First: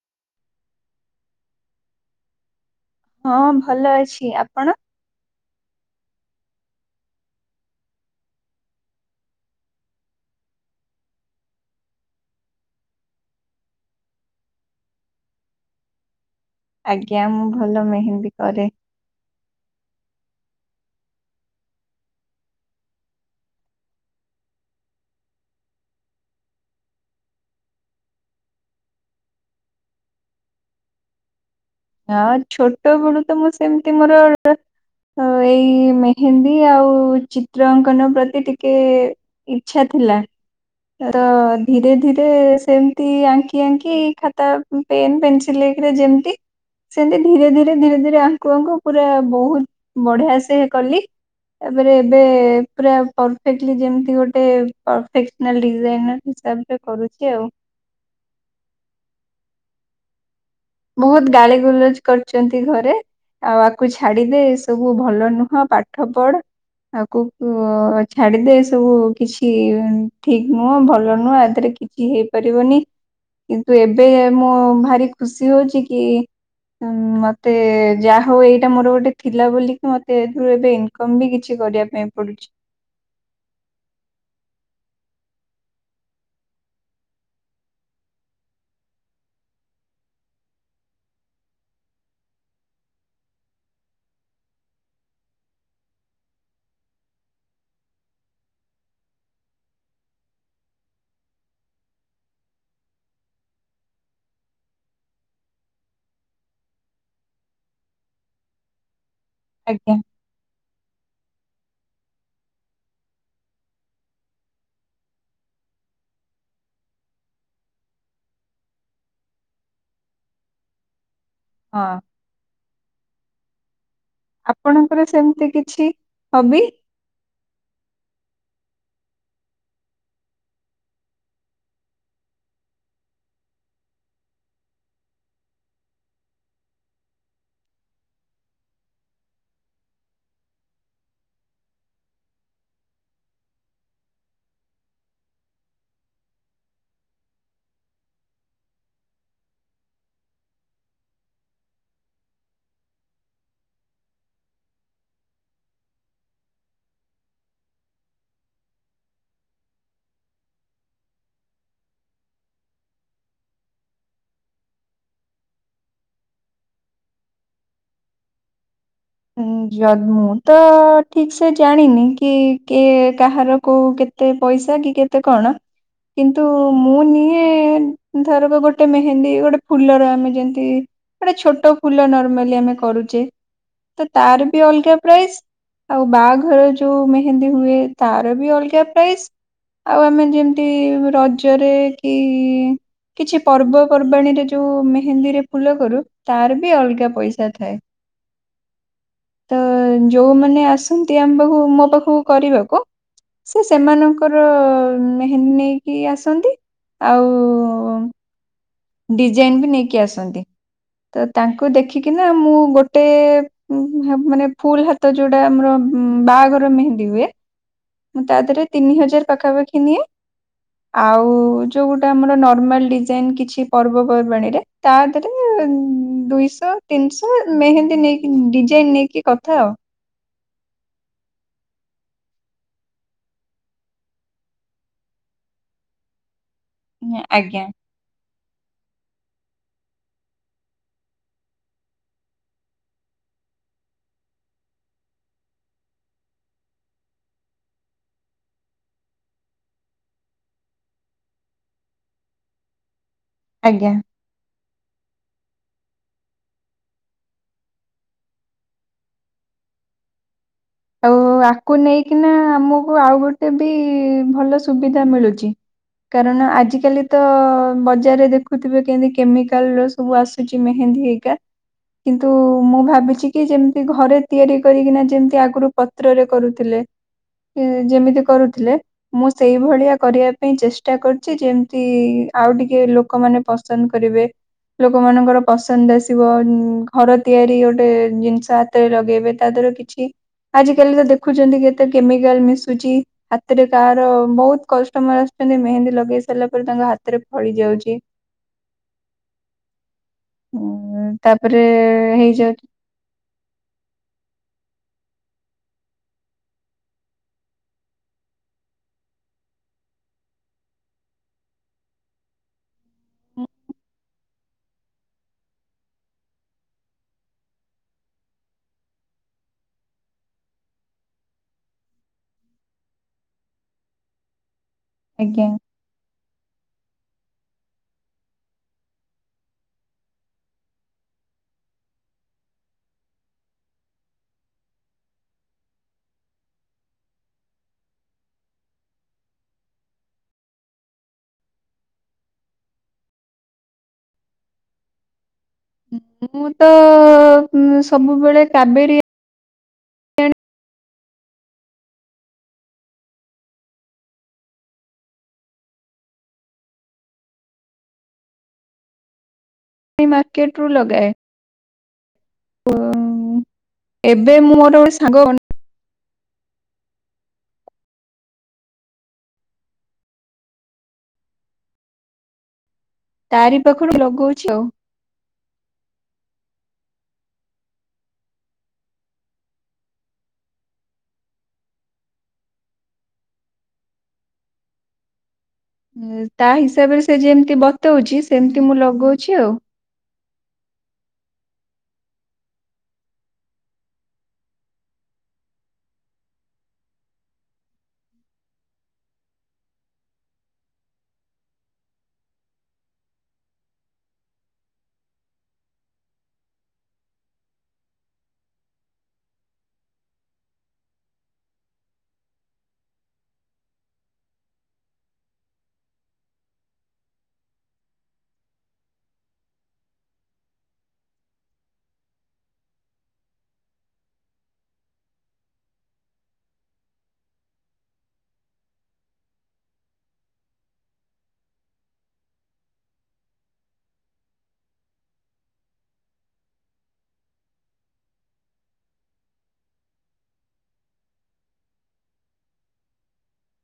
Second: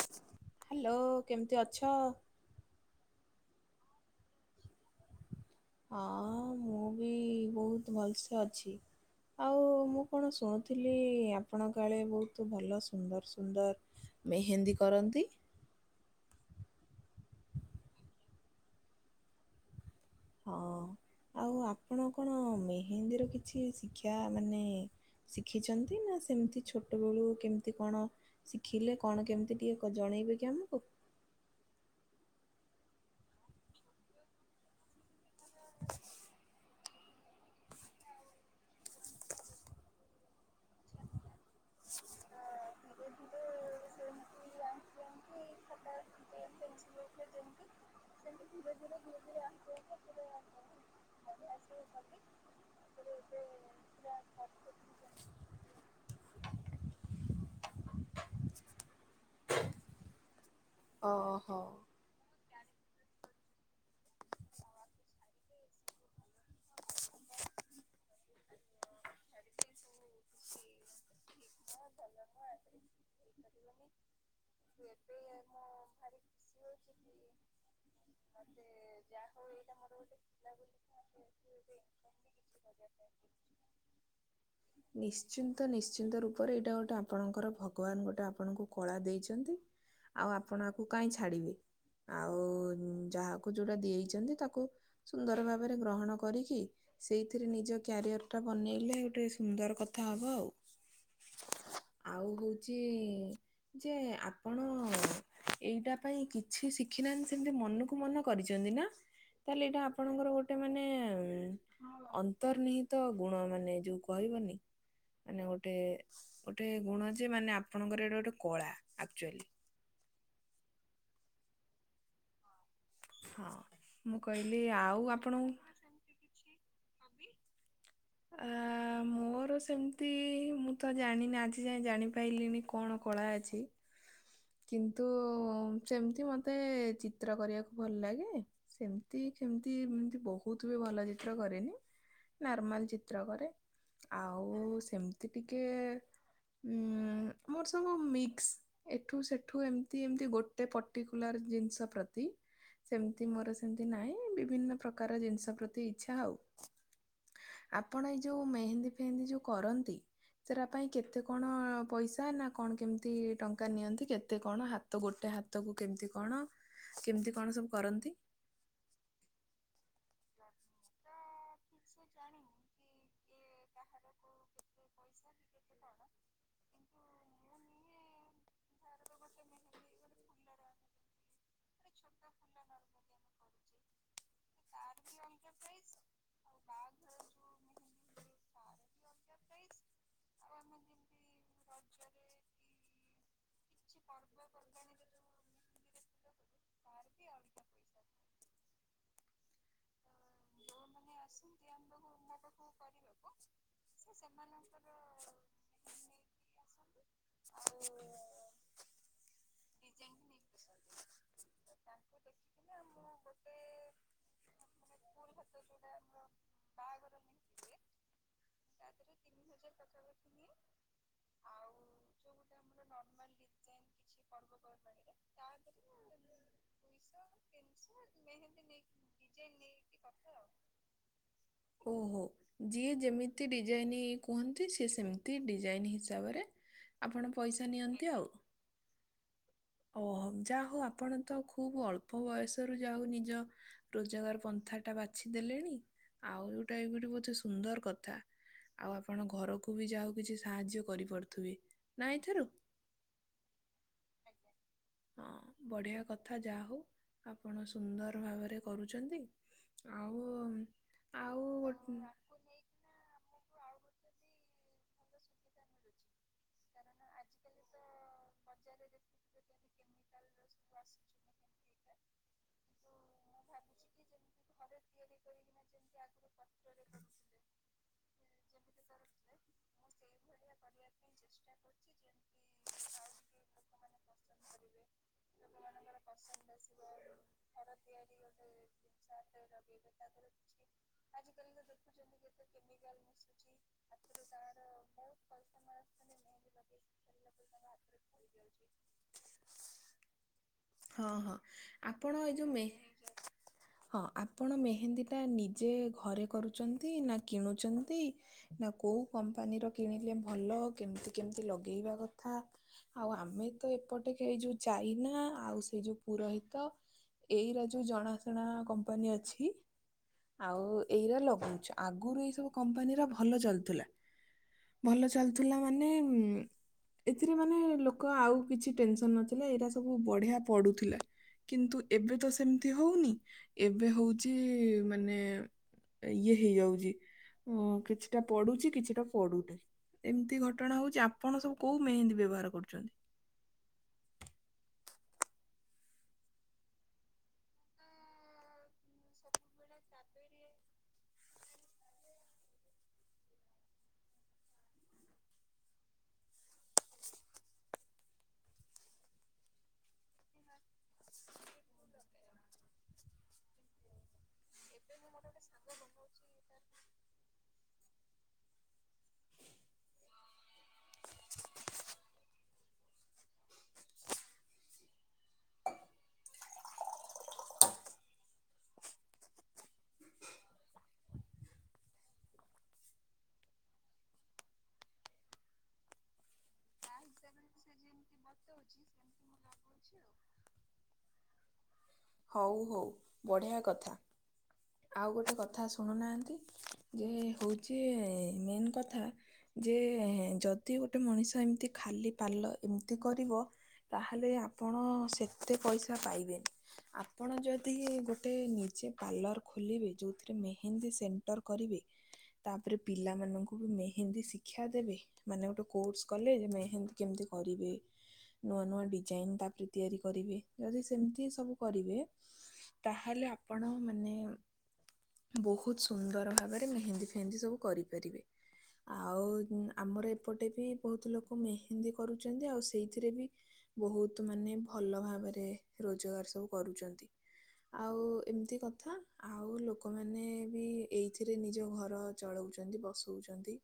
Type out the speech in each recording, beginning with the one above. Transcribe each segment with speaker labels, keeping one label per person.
Speaker 1: Hello କେମିତି ଅଛ?
Speaker 2: ହଁ ଭଲ ଅଛି ଆପଣ?
Speaker 1: ହଁ ମୁଁ ବି ବହୁତ୍ ଭଲସେ ଅଛି। ଆଉ ମୁଁ କଣ ଶୁଣୁଥିଲି ଆପଣ କାଳେ ବହୁତ୍ ଭଲ ସୁନ୍ଦର ସୁନ୍ଦର ମେହେନ୍ଦୀ କରନ୍ତି?
Speaker 2: ଆଜ୍ଞା ମୁଁ ଭଲ ମେହେନ୍ଦୀ କରେ।
Speaker 1: ହଁ ଆଉ ଆପଣ କଣ ମେହେନ୍ଦୀର କିଛି ଶିକ୍ଷା ମାନେ ଶିଖିଛନ୍ତି ନା ସେମିତି ଛୋଟବେଳୁ କେମିତି କଣ ଶିଖିଲେ କଣ କେମିତି ଟିକେ କଣ ଜଣେଇବେ କି ଆମକୁ?
Speaker 2: ହଁ ଛୋଟ ବେଳୁ ତ ମୁଁ ସେମିତି ମୋର ହ ଏଇ ମେହେନ୍ଦୀ ଆଉ ଚି୍ ଚିତ୍ର ଅଙ୍କନ ପ୍ରତି ଟିକେ ଇଛା ଥିଲା ର ଧୀରେ ଧୀରେ ସେମିତି ଆଙ୍କି ଆଙ୍କି ଖାତା ପେନ୍ ପେନସିଲ୍ ହେକରେ ଯେମିତି ସେମତି ଧୀରେ ଧୀରେ ଧୀରେ ଧୀରେ ଆଙ୍କୁ ଆଙ୍କୁ ପୁରା ବହୁତ୍ ବଢିଆ ସେ କଲି ତାପରେ ଏବେ ପୁରା ପରଫେକ୍ଟଲି ଯେମିତି ଗୋଟେ ପରଫେକ୍ସନାଲ୍ ଡିଜାଇନ୍ ର ହିସାବ କରୁଛି ଆଉ। ବହୁତ୍ ଗାଳି
Speaker 1: ଓହୋ।
Speaker 2: ଗୁଲଜ୍ କରିଛନ୍ତି ଘରେ ଆଉ ଆକୁ ଛାଡିଦେଏ ସବୁ ଭଲ ନୁହଁ ପାଠ ପଢ। ଆକୁ ଛାଡିଦେ ସବୁ କିଛି ଠିକ୍ ନୁହଁ ଭଲ ନୁହଁ ଆ ଦେରେ କିଛି ହେଇପାରିବନି କିନ୍ତୁ ଏବେ ମୁଁ ଭାରି ଖୁସି। ହଉଛି କି ମତେ ଯାହା ହଉ ଏଇଟା ମୋର ଗୋଟେ ଥିଲା ବୋଲିକି ମତେ ସେଥିରୁ ଏତେ ଇନକମ୍ ବି କିଛି କରିବା ପାଇଁ ପଡୁଛି।
Speaker 1: ନିଶ୍ଚିନ୍ତ ନିଶ୍ଚିନ୍ତ ରୂପରେ ଏଇଟା ଗୋଟେ ଆପଣଙ୍କର ଭଗବାନ ଗୋଟେ ଆପଣଙ୍କୁ କଳା ଦେଇଛନ୍ତି। ଆଉ ଆପଣ ଆକୁ କାଇଁ ଛାଡ଼ିବେ? ଆଉ ଯାହାକୁ ଯୋଉଟା ଦେଇଛନ୍ତି ତାକୁ ସୁନ୍ଦର ଭାବରେ ଗ୍ରହଣ କରିକି ସେଇଥିରେ ନିଜ କ୍ୟାରିଅର ଟା ବନେଇଲେ ଗୋଟେ ସୁନ୍ଦର କଥା ହବ ଆଉ ଆଉ ହଉଛି ଯେ ଆପଣ ଏଇଟା ପାଇଁ କିଛି ଶିଖିନାହାନ୍ତି ସେମତି ମନକୁ ମନ କରିଛନ୍ତି ନା? ତାହେଲେ ଏଇଟା
Speaker 2: ଆଜ୍ଞା
Speaker 1: ଆପଣଙ୍କର ଗୋଟେ ମାନେ ଅନ୍ତର୍ନିହିତ ଗୁଣ ମାନେ ଯୋଉ କହିବନି ମାନେ ଗୋଟେ ଗୋଟେ ଗୁଣ ଯେ ମାନେ ଆପଣଙ୍କର ଏଇଟା ଗୋଟେ କଳା ଆକ୍ଚୁଆଲି।
Speaker 2: ହଁ।
Speaker 1: ହଁ ମୁଁ କହିଲି
Speaker 2: ଆପଣଙ୍କର
Speaker 1: ଆଉ
Speaker 2: ସେମିତି
Speaker 1: ଆପଣଙ୍କୁ
Speaker 2: କିଛି ହବି
Speaker 1: ହବି ଆମ ମୋର ସେମିତି ମୁଁ ତ ଜାଣିନି ଆଜି ଯାଏ ଜାଣିପାଇଲିନି କଣ କଳା ଅଛି କିନ୍ତୁ ସେମିତି ମତେ ଚିତ୍ର କରିବାକୁ ଭଲ୍ ଲାଗେ। ସେମିତି କେମିତି ଏମତି ବହୁତ୍ ବି ଭଲ ଚିତ୍ର କରେନି। ନର୍ମାଲ ଚିତ୍ର କରେ ଆଉ ସେମିତି ଟିକେ ଉଁ ମୋର ସବୁ ମିକ୍ସ ଏଠୁ ସେଠୁ ଏମତି ଏମତି ଗୋଟେ ପର୍ଟିକୁଲାର ଜିନିଷ ପ୍ରତି ସେମିତି ମୋର ସେମତି ନାଇଁ ବିଭିନ୍ନ ପ୍ରକାର ଜିନିଷ ପ୍ରତି ଇଚ୍ଛା ଆଉ। ଆପଣ ଏଇ ଯୋଉ ମେହେନ୍ଦୀ ଫେହେନ୍ଦୀ ଯୋଉ କରନ୍ତି ସେରା ପାଇଁ କେତେ କଣ ପଇସା ନା କଣ କେମିତି ଟଙ୍କା ନିଅନ୍ତି? କେତେ କଣ ହାତ ଗୋଟେ ହାତ କୁ କେମିତି କଣ କେମତି କଣ ସବୁ କରନ୍ତି?
Speaker 2: ହୁଁ ଯ ମୁଁ ତ ଠିକ୍ ସେ ଜାଣିନି କି କିଏ କାହାର କୋଉ କେତେ ପଇସା କି କେତେ କଣ କିନ୍ତୁ ମୁଁ ନିଏ ଧରକ ଗୋଟେ ମେହେନ୍ଦୀ ଗୋଟେ ଫୁଲର ଆମେ ଯେମତି ଗୋଟେ ଛୋଟ ଫୁଲ ନର୍ମାଲି ଆମେ କରୁଚେ ତ ତାର ବି ଅଲଗା ପ୍ରାଇସ୍ ଆଉ ବାହାଘରରେ ଯୋଉ ମେହେନ୍ଦୀ ହୁଏ ତାର ବି ଅଲଗା ପ୍ରାଇସ୍। ଆଉ ଆମେ ଯେମିତି ରଜରେ କି କିଛି ପର୍ବପର୍ବାଣୀରେ ଯୋଉ ମେହେନ୍ଦୀରେ ଫୁଲ କରୁ ତାର ବି ଅଲଗା ପଇସା ଥାଏ। ତ ଯୋଉମାନେ ଆସନ୍ତି ଆମ ପାଖକୁ ମୋ ପାଖକୁ କରିବାକୁ ସେ ସେମାନଙ୍କ କର ମେହେନ୍ଦୀ ନେଇକି ଆସନ୍ତି ଆଉ ଡିଜାଇନ୍ ବି ନେଇକି ଆସନ୍ତି ତ ତାଙ୍କୁ ଦେଖିକିନା ମୁଁ ଗୋ ଟେ ହା ମାନେ ଫୁଲ୍ ହାତ ଯୋଉଟା ଆମର ବାହାଘର ମେହେନ୍ଦି ହୁଏ ମୁଁ ତା ଧେରେ ତିନି ହଜାର ପାଖାପାଖି ନିଏ। ଆଉ ଯୋଉ ଗୋଟା ଆମର ନର୍ମାଲ୍ ଡିଜାଇନ୍ କିଛି ପର୍ବପର୍ବାଣୀରେ ତା ଦେହରେ ଦୁଇଶହ ତିନିଶହ ମେହେନ୍ଦୀ ନେଇକି ଡିଜାଇନ୍ ନେଇକି କଥା ଆଉ।
Speaker 1: କଥା ଆଉ ଓହୋ ଯିଏ ଯେମି ତି ଡିଜାଇନ୍ କୁହନ୍ତି ସିଏ ସେମିତି ଡିଜାଇନ୍ ହିସାବରେ ଆପଣ
Speaker 2: ଆଜ୍ଞା
Speaker 1: ପଇସା ନିଅନ୍ତି ତି ଆଉ। ଓ ହୋ ଯା ହଉ ଆପଣ ତ ଖୁବ୍ ଅଳ୍ପ ବୟସରୁ ଯା ହଉ ନିଜ ରୋଜଗାର ପନ୍ଥା ଟା ବାଛି ଦେଲେଣି ଆଉ ଏଉଟା ଏ ଗୋଟେ କହୁଛି ସୁନ୍ଦର୍ କଥା। ଆଉ ଆପଣ ଘରକୁ ବି ଯାହଉ କିଛି ସାହାଯ୍ୟ କରିପାରୁଥିବେ ନା ଏଥିରୁ?
Speaker 2: ଆଜ୍ଞା।
Speaker 1: ହଁ ବଢିଆ କଥା ଯାହା ହଉ ଆପଣ ସୁନ୍ଦର ଭାବରେ କରୁଚନ୍ତି। ଆଉ
Speaker 2: ଆଉ ଆକୁ
Speaker 1: ଗୋଟ-
Speaker 2: ନେଇକିନା ଆମକୁ ଆଉ ଗୋଟେ ବି ଭଲ ସୁବିଧା ମିଳୁଚି। କାରଣ ଆଜିକାଲି ତ ବଜାରରେ ଦେଖୁଥିବେ କେମିତି କେମିକାଲ୍ ର ସବୁ ଆସୁଛି ମେହେନ୍ଦୀ ହେଇକା। କିନ୍ତୁ ମୁଁ ଭାବିଛି କି ଯେମିତି ଘରେ ତିଆରି କରିକିନା ଯେମତି ଆଗରୁ ପତ୍ରରେ କରୁଥିଲେ ସେ ଯେମିତି କରୁଥିଲେ ମୁଁ ସେଇଭଳିଆ କରିବା ପାଇଁ ଚେଷ୍ଟା କରୁଛି ଯେମିତି ଆଉ ଟିକେ ଲୋକମାନେ ପ ସନ୍ଦ କରିବେ। ଲୋକମାନାନଙ୍କର ପସନ୍ଦ ଆସିବ ଉ ଘର ତିଆରି ଗୋଟେ ଜିନିଷ ହାତରେ ଲଗେଇବେ ତା ଦ୍ଵାରା କିଛି ଆଜିିକାଲି ତ ଦେଖୁଛନ୍ତି କେତେ କେମିକାଲ୍ ମିଶୁଚି। ସେଥିରେ କାହାର ବହୁତ୍ କଷ୍ଟମର ଆସୁଚନ୍ତି ମେହେନ୍ଦୀ ଲଗେଇ ସାରିଲା ପରେ ତାଙ୍କ ହାତରେ ଫଳି ଯାଉଚି। ଉଁ,
Speaker 1: ହଁ-ହଁ
Speaker 2: ତାପରେ
Speaker 1: ଆପଣ ଏଇ ଯୋଉ ମେ
Speaker 2: ହେଇଯାଉଛି
Speaker 1: ହଁ ଆପଣ ମେହେନ୍ଦୀଟା ନିଜେ ଘରେ କରୁଚନ୍ତି ନା କିଣୁଚନ୍ତି? ନା କୋଉ କମ୍ପାନୀର କିଣିଲେ ଭଲ କେମିତି କେମିତି ଲଗେଇବା କଥା? ଆଉ ଆମେ ତ ଏପଟେ ଏଇ ଯୋଉ ଜାଇନା ଆଉ ସେଇ ଯୋଉ ପୁରୋହିତ ଏଇରା ଯୋଉ ଜଣାଶୁଣା କମ୍ପାନୀ ଅଛି। ଆଉ ଏଇରା ଲଗଉଛୁ ଆଗରୁ ଏଇ ସବୁ କମ୍ପାନୀର ଭଲ ଭଲ ଚାଲୁଥିଲା ଭଲ
Speaker 2: ଆଜ୍ଞା
Speaker 1: ଚାଲୁଥିଲା ମାନେ ଏଥିରେ ମାନେ ଲୋକ ଆଉ କିଛି ଟେନସନ ନଥିଲେ ଏଇଟା ସବୁ ବଢିଆ ପଡୁଥିଲା। କିନ୍ତୁ ଏବେ ତ ସେମିତି ହଉନି ଏବେ ହଉଚି ମାନେ ଇଏ ହେଇଯାଉଛି କିଛି ହଁ କିଛି କିଛିଟା ପଡୁଛି କିଛିଟା ପଡୁନାହିଁ ଏମିତି ଘଟଣା ହଉଛି ଆପଣ ସବୁ କୋଉ ମେହେନ୍ଦୀ ବ୍ୟବହାର କରୁଛନ୍ତି?
Speaker 2: ମୁଁ ତ ସବୁବେଳେ କାବେରୀ
Speaker 1: କାବେରୀ
Speaker 2: ମାର୍କେଟ ରୁ ଲଗାଏ। ଓ ଏବେ ମୁଁ ମୋର ସାଙ୍ଗ
Speaker 1: [unintelligible]
Speaker 2: ତାରି ପାଖରୁ ଲଗଉଛି ଆଉ ତା ହିସାବରେ ସେ ଯେମତି ବତଉଛି ସେମତି ମୁଁ ଲଗଉଛି ଆଉ।
Speaker 1: ହଉ ହଉ ବଢ଼ିଆ କଥା। ଆଉ ଗୋଟେ କଥା ଶୁଣୁନାହାନ୍ତି ଯେ ହଉଛି ମେନ୍ କଥା ଯେ ଯଦି ଗୋଟେ ମଣିଷ ଏମିତି ଖାଲି ପାଲ ଏମିତି କରିବ। ତାହେଲେ ଆପଣ ସେଥିରେ ପଇସା ପାଇବେନି। ଆପଣ ଯଦି ଗୋଟେ ନିଜେ ପାର୍ଲର ଖୋଲିବେ ଯଉଥିରେ ମେହେନ୍ଦୀ ସେଣ୍ଟର କରିବେ। ତାପରେ ପିଲାମାନଙ୍କୁ ବି ମେହେନ୍ଦୀ ଶିକ୍ଷା ଦେବେ। ମାନେ ଗୋଟେ କୋର୍ସ କଲେ ଯେ ମେହେନ୍ଦି କେମିତି କରିବେ? ନୂଆ ନୂଆ ଡିଜାଇନ ତାପରେ ତିଆରି କରିବେ ଯଦି ସେମିତି ସବୁ କରିବେ। ତାହେଲେ ଆପଣ ମାନେ ବହୁତ ସୁନ୍ଦର ଭାବରେ ମେହେନ୍ଦି ଫେହେନ୍ଦି ସବୁ କରିପାରିବେ। ଆଉ ଆମର ଏପଟେ ବି ବହୁତ ଲୋକ ମେହେନ୍ଦୀ କରୁଛନ୍ତି ଆଉ ସେଇଥିରେ ବି ବହୁତ ମାନେ ଭଲ ଭାବରେ ରୋଜଗାର ସବୁ କରୁଛନ୍ତି। ଆଉ ଏମିତି କଥା। ଆଉ ଲୋକମାନେ ବି ଏଇଥିରେ ନିଜ ଘର ଚଳଉଛନ୍ତି ବସଉଛନ୍ତି।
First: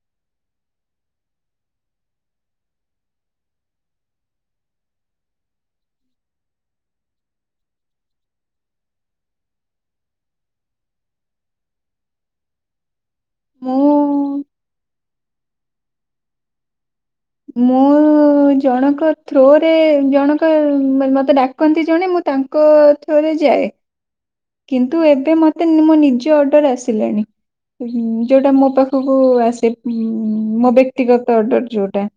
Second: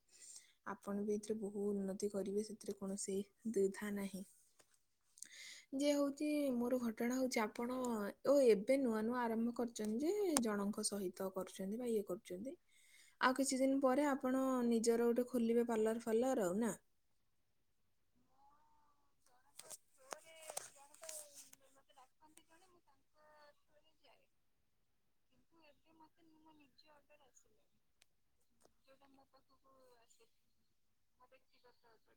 Speaker 1: ଆପଣ ବି ଏଥିରେ ବହୁ ଉନ୍ନତି କରିବେ ସେଥିରେ କୌଣସି ଦ୍ୱିଧା ନାହିଁ। [unintelligible] ଯେ ହଉଛି ମୋର ଘଟଣା ହଉଛି ଆପଣ ଓ ଏବେ ନୂଆ ନୂଆ ଆରମ୍ଭ କରିଛନ୍ତି ଯେ ଜଣଙ୍କ ସହିତ କରୁଛନ୍ତି ବା ଇଏ କରୁଛନ୍ତି। ଆଉ କିଛି ଦିନ
Speaker 2: ମୁଁ
Speaker 1: ପରେ ଆପଣ ନିଜର ଗୋଟେ ଖୋଲିବେ ପାର୍ଲର ଫାର୍ଲର ଆଉ ନା
Speaker 2: ମୁଁ ଜଣଙ୍କ ଥ୍ରୋ ରେ ଜଣ ମତେ ଡାକନ୍ତି ଜଣେ ମୁଁ ତାଙ୍କ ଥ୍ରୋରେ ଯାଏ। କିନ୍ତୁ ଏବେ ମୋତେ ମୋ ନିଜ ଅର୍ଡର ଆସିଲେଣି। ଯୋଉଟା ମୋ ପାଖକୁ ଆସେ ମୋ ବ୍ୟକ୍ତିଗତ ଅର୍ଡର ଯୋଉଟା।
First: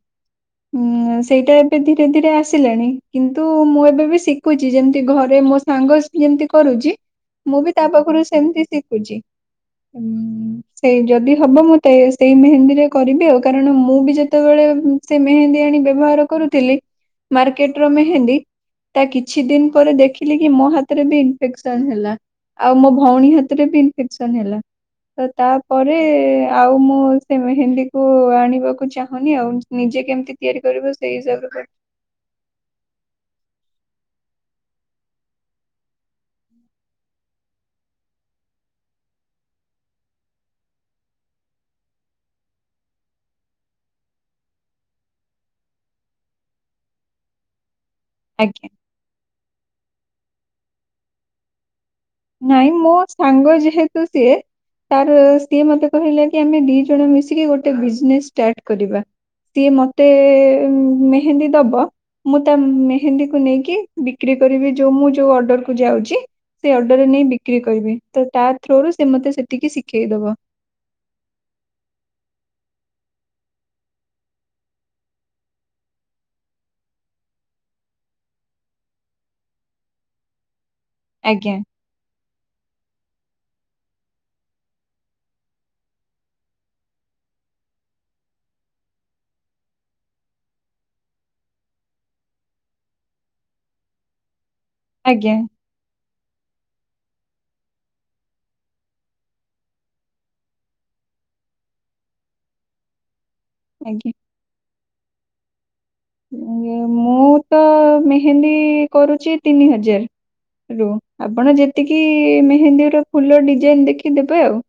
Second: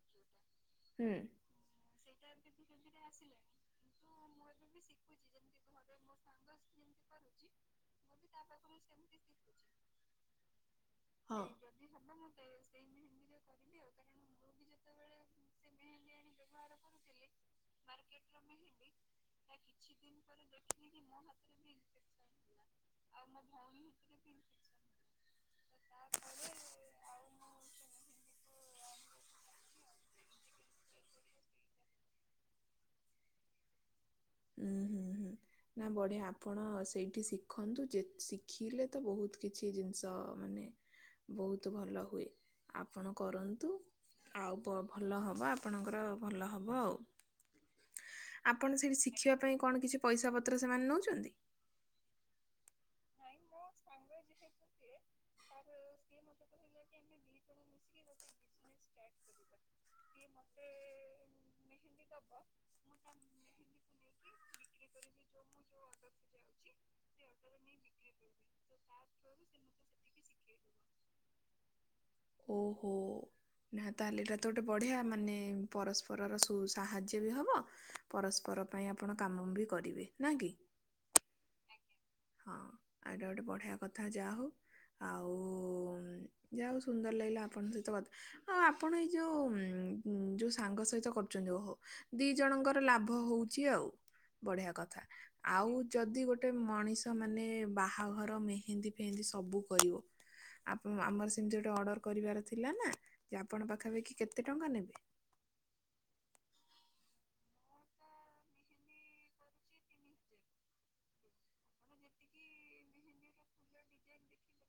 Speaker 1: ହୁଁ।
Speaker 2: ଉଁ ସେଇଟା ଏବେ ଧୀରେ ଧୀରେ ଆସିଲାଣି କିନ୍ତୁ ମୁଁ ଏବେ ବି ଶିଖୁଛି ଯେମିତି ଘରେ ମୋ ସାଙ୍ଗ ଯେମତି କରୁଛି ମୁଁ ବି ତା ପାଖରୁ ସେମତି ଶିଖୁଛି। ହୁଁ। ସେଇ ଯଦି
Speaker 1: ହଁ।
Speaker 2: ହବ ମତେ ସେଇ ମେହେନ୍ଦୀରେ କରିବି ଆଉ କାରଣ ମୁଁ ବି ଯେତେବେଳେ ସେ ମେହେନ୍ଦୀ କିଣୀ ଆଣୀ ବ୍ୟବହାର କରୁଥିଲି ମାର୍କେଟ ର ମେହେନ୍ଦୀ ତା କିଛି ଦିନ ପରେ ଦେଖିଲି କି ମୋ ହାତରେ ବି ଇନ୍ଫେକ୍ସନ୍ ହେଲା ଆଉ ମୋ ଭଉଣୀ ହାତ ହାତରେ ବି ଇନ୍ଫେକ୍ସନ୍ ହେଲା ତ ତା ପରେ ଆଉ ମୁଁ ସେ ମେହେନ୍ଦି କୁ ଆଣିବାକୁ ଚାହୁଁନି ଆଉ। ନିଜେ କେମିତି ତିଆରି କରିବ ସେଇ ହିସାବରେ କ
Speaker 1: ଉଁ ହୁଁ ହୁଁ ହୁଁ। ନା ବଢିଆ ଆପଣ ସେଇଠି ଶିଖନ୍ତୁ ଯେତ୍ ଶିଖିଲେ ତ ବହୁତ କିଛି ଜିନିଷ ମାନେ ବହୁତ ଭଲ ହୁଏ ଆପଣ କରନ୍ତୁ। ଆଉ ପ ଭଲ ହେବ ଆପଣଙ୍କର ଭଲ ହେବ ଆଉ।
Speaker 2: ଆଜ୍ଞା
Speaker 1: ଆପଣ ସେଇଠି ଶିଖିବା ପାଇଁ କଣ କିଛି ପଇସା ପତ୍ର ସେମାନେ ନେଉଛନ୍ତି?
Speaker 2: ନାଇଁ ମୁଁ ସାଙ୍ଗ ଯେହେତୁ ସିଏ ତାର ସିଏ ମତେ କହିଲେ କି ଆମେ ଦି ଜଣ ମିଶିକି ଗୋଟେ ବିଜନେସ୍ ଟାଇପ୍ କରିବା ସିଏ ମତେ ମେହେନ୍ଦି ଦବ ମୁଁ ତା ମେ ହେନ୍ଦୀ କୁ ନେଇକି ବିକ୍ରି କରିବି ଯୋଉ ମୁଁ ଯୋଉ ଅର୍ଡରକୁୁ ଯାଊଛି। ଅର୍ଡର ରେ ନେଇ ବିକ୍ରି କରିବି ତ ତା ଥ୍ରୁରୁ ସେ ମତେ ସେଠିକି ଶିଖେଇଦବ।
Speaker 1: ଓ ହୋ! ନା ତାହେଲେ ଏଇଟା ତ ଗୋଟେ ବଢ଼ିଆ ମାନେ ପରସ୍ପରର ସୁ ସାହାଯ୍ୟ ବି ହେବ। ପରସ୍ପର ପାଇଁ ଆପଣ କାମ ବି କରିବେ ନା କି?
Speaker 2: ଆଜ୍ଞା।
Speaker 1: ହଁ ଆଉଟା ଗୋଟେ ବଢିଆ କଥା ଯାହା ହଉ। ଆଉ ଉଁ ଯାହା ହଉ ସୁନ୍ଦର ଲାଗିଲା ଆପଣଙ୍କ ସହିତ କଥା ଆଉ ଆପଣ ଏଇ ଯୋଉ ଉଁ ଯୋଉ ସାଙ୍ଗ ସହିତ କରୁଛନ୍ତି ଓହୋ ଦି ଜଣଙ୍କର ଲାଭ ହଉଛି ଆଉ ବଢିଆ କଥା
Speaker 2: ଆଜ୍ଞା
Speaker 1: ଆଉ ଯଦି ଗୋଟେ ମଣିଷ ତ ମାନେେ ବାହାଘର ମେହେନ୍ଦୀ ଫେହେନ୍ଦୀ ସବୁ କରିବ ଆପ ଆମର ସେମିତି ଗୋଟେ ଅର୍ଡର କରିବାର ଥିଲା ନା ଯେ ଆପଣ
Speaker 2: ଆଜ୍ଞା।
Speaker 1: ପାଖାପାଖି କେତେ ଟଙ୍କା ନେବେ?
Speaker 2: ମୁଁ ମୁଁ ତ ମେହେନ୍ଦୀ କରୁଛି ତିନି ହଜାର ରୁ ଆପଣ ଯେତିକି ମେହେନ୍ଦୀ ର ଫୁଲ ଡିଜାଇନ ଦେଖି ଦେବେ ଆଉ।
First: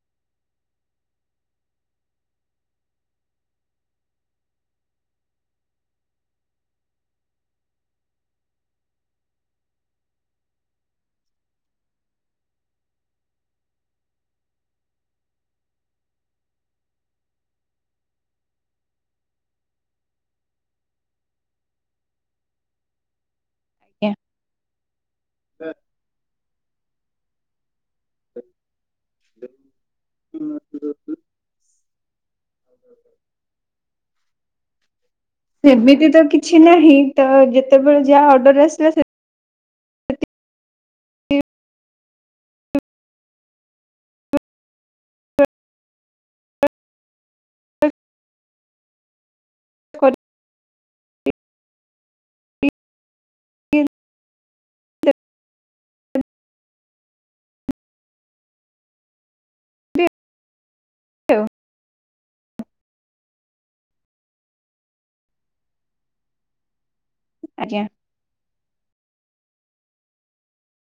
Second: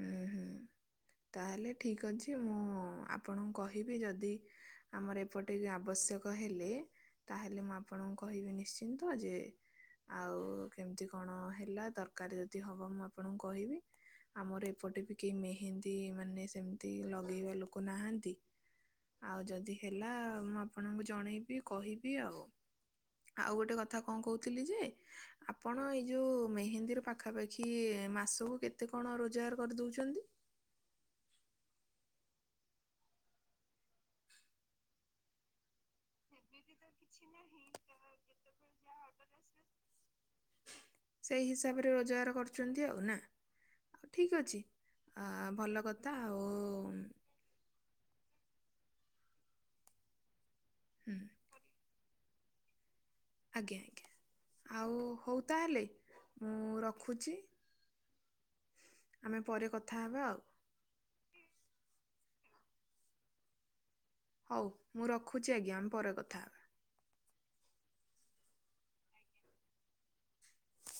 Speaker 1: ହୁଁ ହୁଁ ତାହେଲେ ଠିକ୍ ଅଛି ମୁଁ ଆପଣଙ୍କୁ କହିବି ଯଦି ଆମର ଏପଟିକ ଆବଶ୍ୟକ ହେଲେ ତାହେଲେ ମୁଁ ଆପଣଙ୍କୁ କହିବି ନିଶ୍ଚିନ୍ତ ଯେ ଆଉ କେମିତି କଣ ହେଲା ଦରକାରୀ ଯଦି ହବ ମୁଁ ଆପଣଙ୍କୁ କହିବି। ଆମର ଏପଟେ ବି କେହି ମେହେନ୍ଦୀ ମାନେ ସେମିତି ଲଗେଇବା ଲୋକ ନାହାନ୍ତି। ଆଉ ଯଦି ହେଲା ମୁଁ ଆପଣଙ୍କୁ ଜଣେଇବି କହିବି ଆଉ। ଆଉ ଗୋଟେ କଥା
Speaker 2: ଆଜ୍ଞା।
Speaker 1: କଣ କହୁଥିଲି ଯେ ଆପଣ ଏଇ ଯୋଉ ମେହେନ୍ଦୀରୁ ପାଖାପାଖି ମାସକୁ କେତେ କଣ ରୋଜଗାର କରିଦଉଛନ୍ତି?
Speaker 2: ସେମିତି ତ କିଛି ନାହିଁ ତ ଯେତେବେଳେ ଯାହା ଅର୍ଡର ଆସିଲା ସେତେ
Speaker 1: [inaudible]
Speaker 2: ସେତିକି
Speaker 1: ସେଇ ହିସାବରେ ରୋଜଗାର କରୁଛନ୍ତି ଆଉ ନା? ଆଉ ଠିକ୍ ଅଛି ଆ ଭଲ କଥା ଆଉ ଉଁ
Speaker 2: କର୍
Speaker 1: ହୁଁ
Speaker 2: କରିକି
Speaker 1: ଆଜ୍ଞା, ଆଜ୍ଞା, ଆଉ ହଉ ତାହେଲେ ମୁଁ ରଖୁଛି। ଆମେ ପରେ କଥା
Speaker 2: ଦେବି
Speaker 1: ହେବା ଆଉ।
Speaker 2: [unintelligible]
Speaker 1: ହଉ ମୁଁ ରଖୁଛି ଆଜ୍ଞା। ଆମେ ପରେ କଥା ହେବା।
Speaker 2: ଆଜ୍ଞା।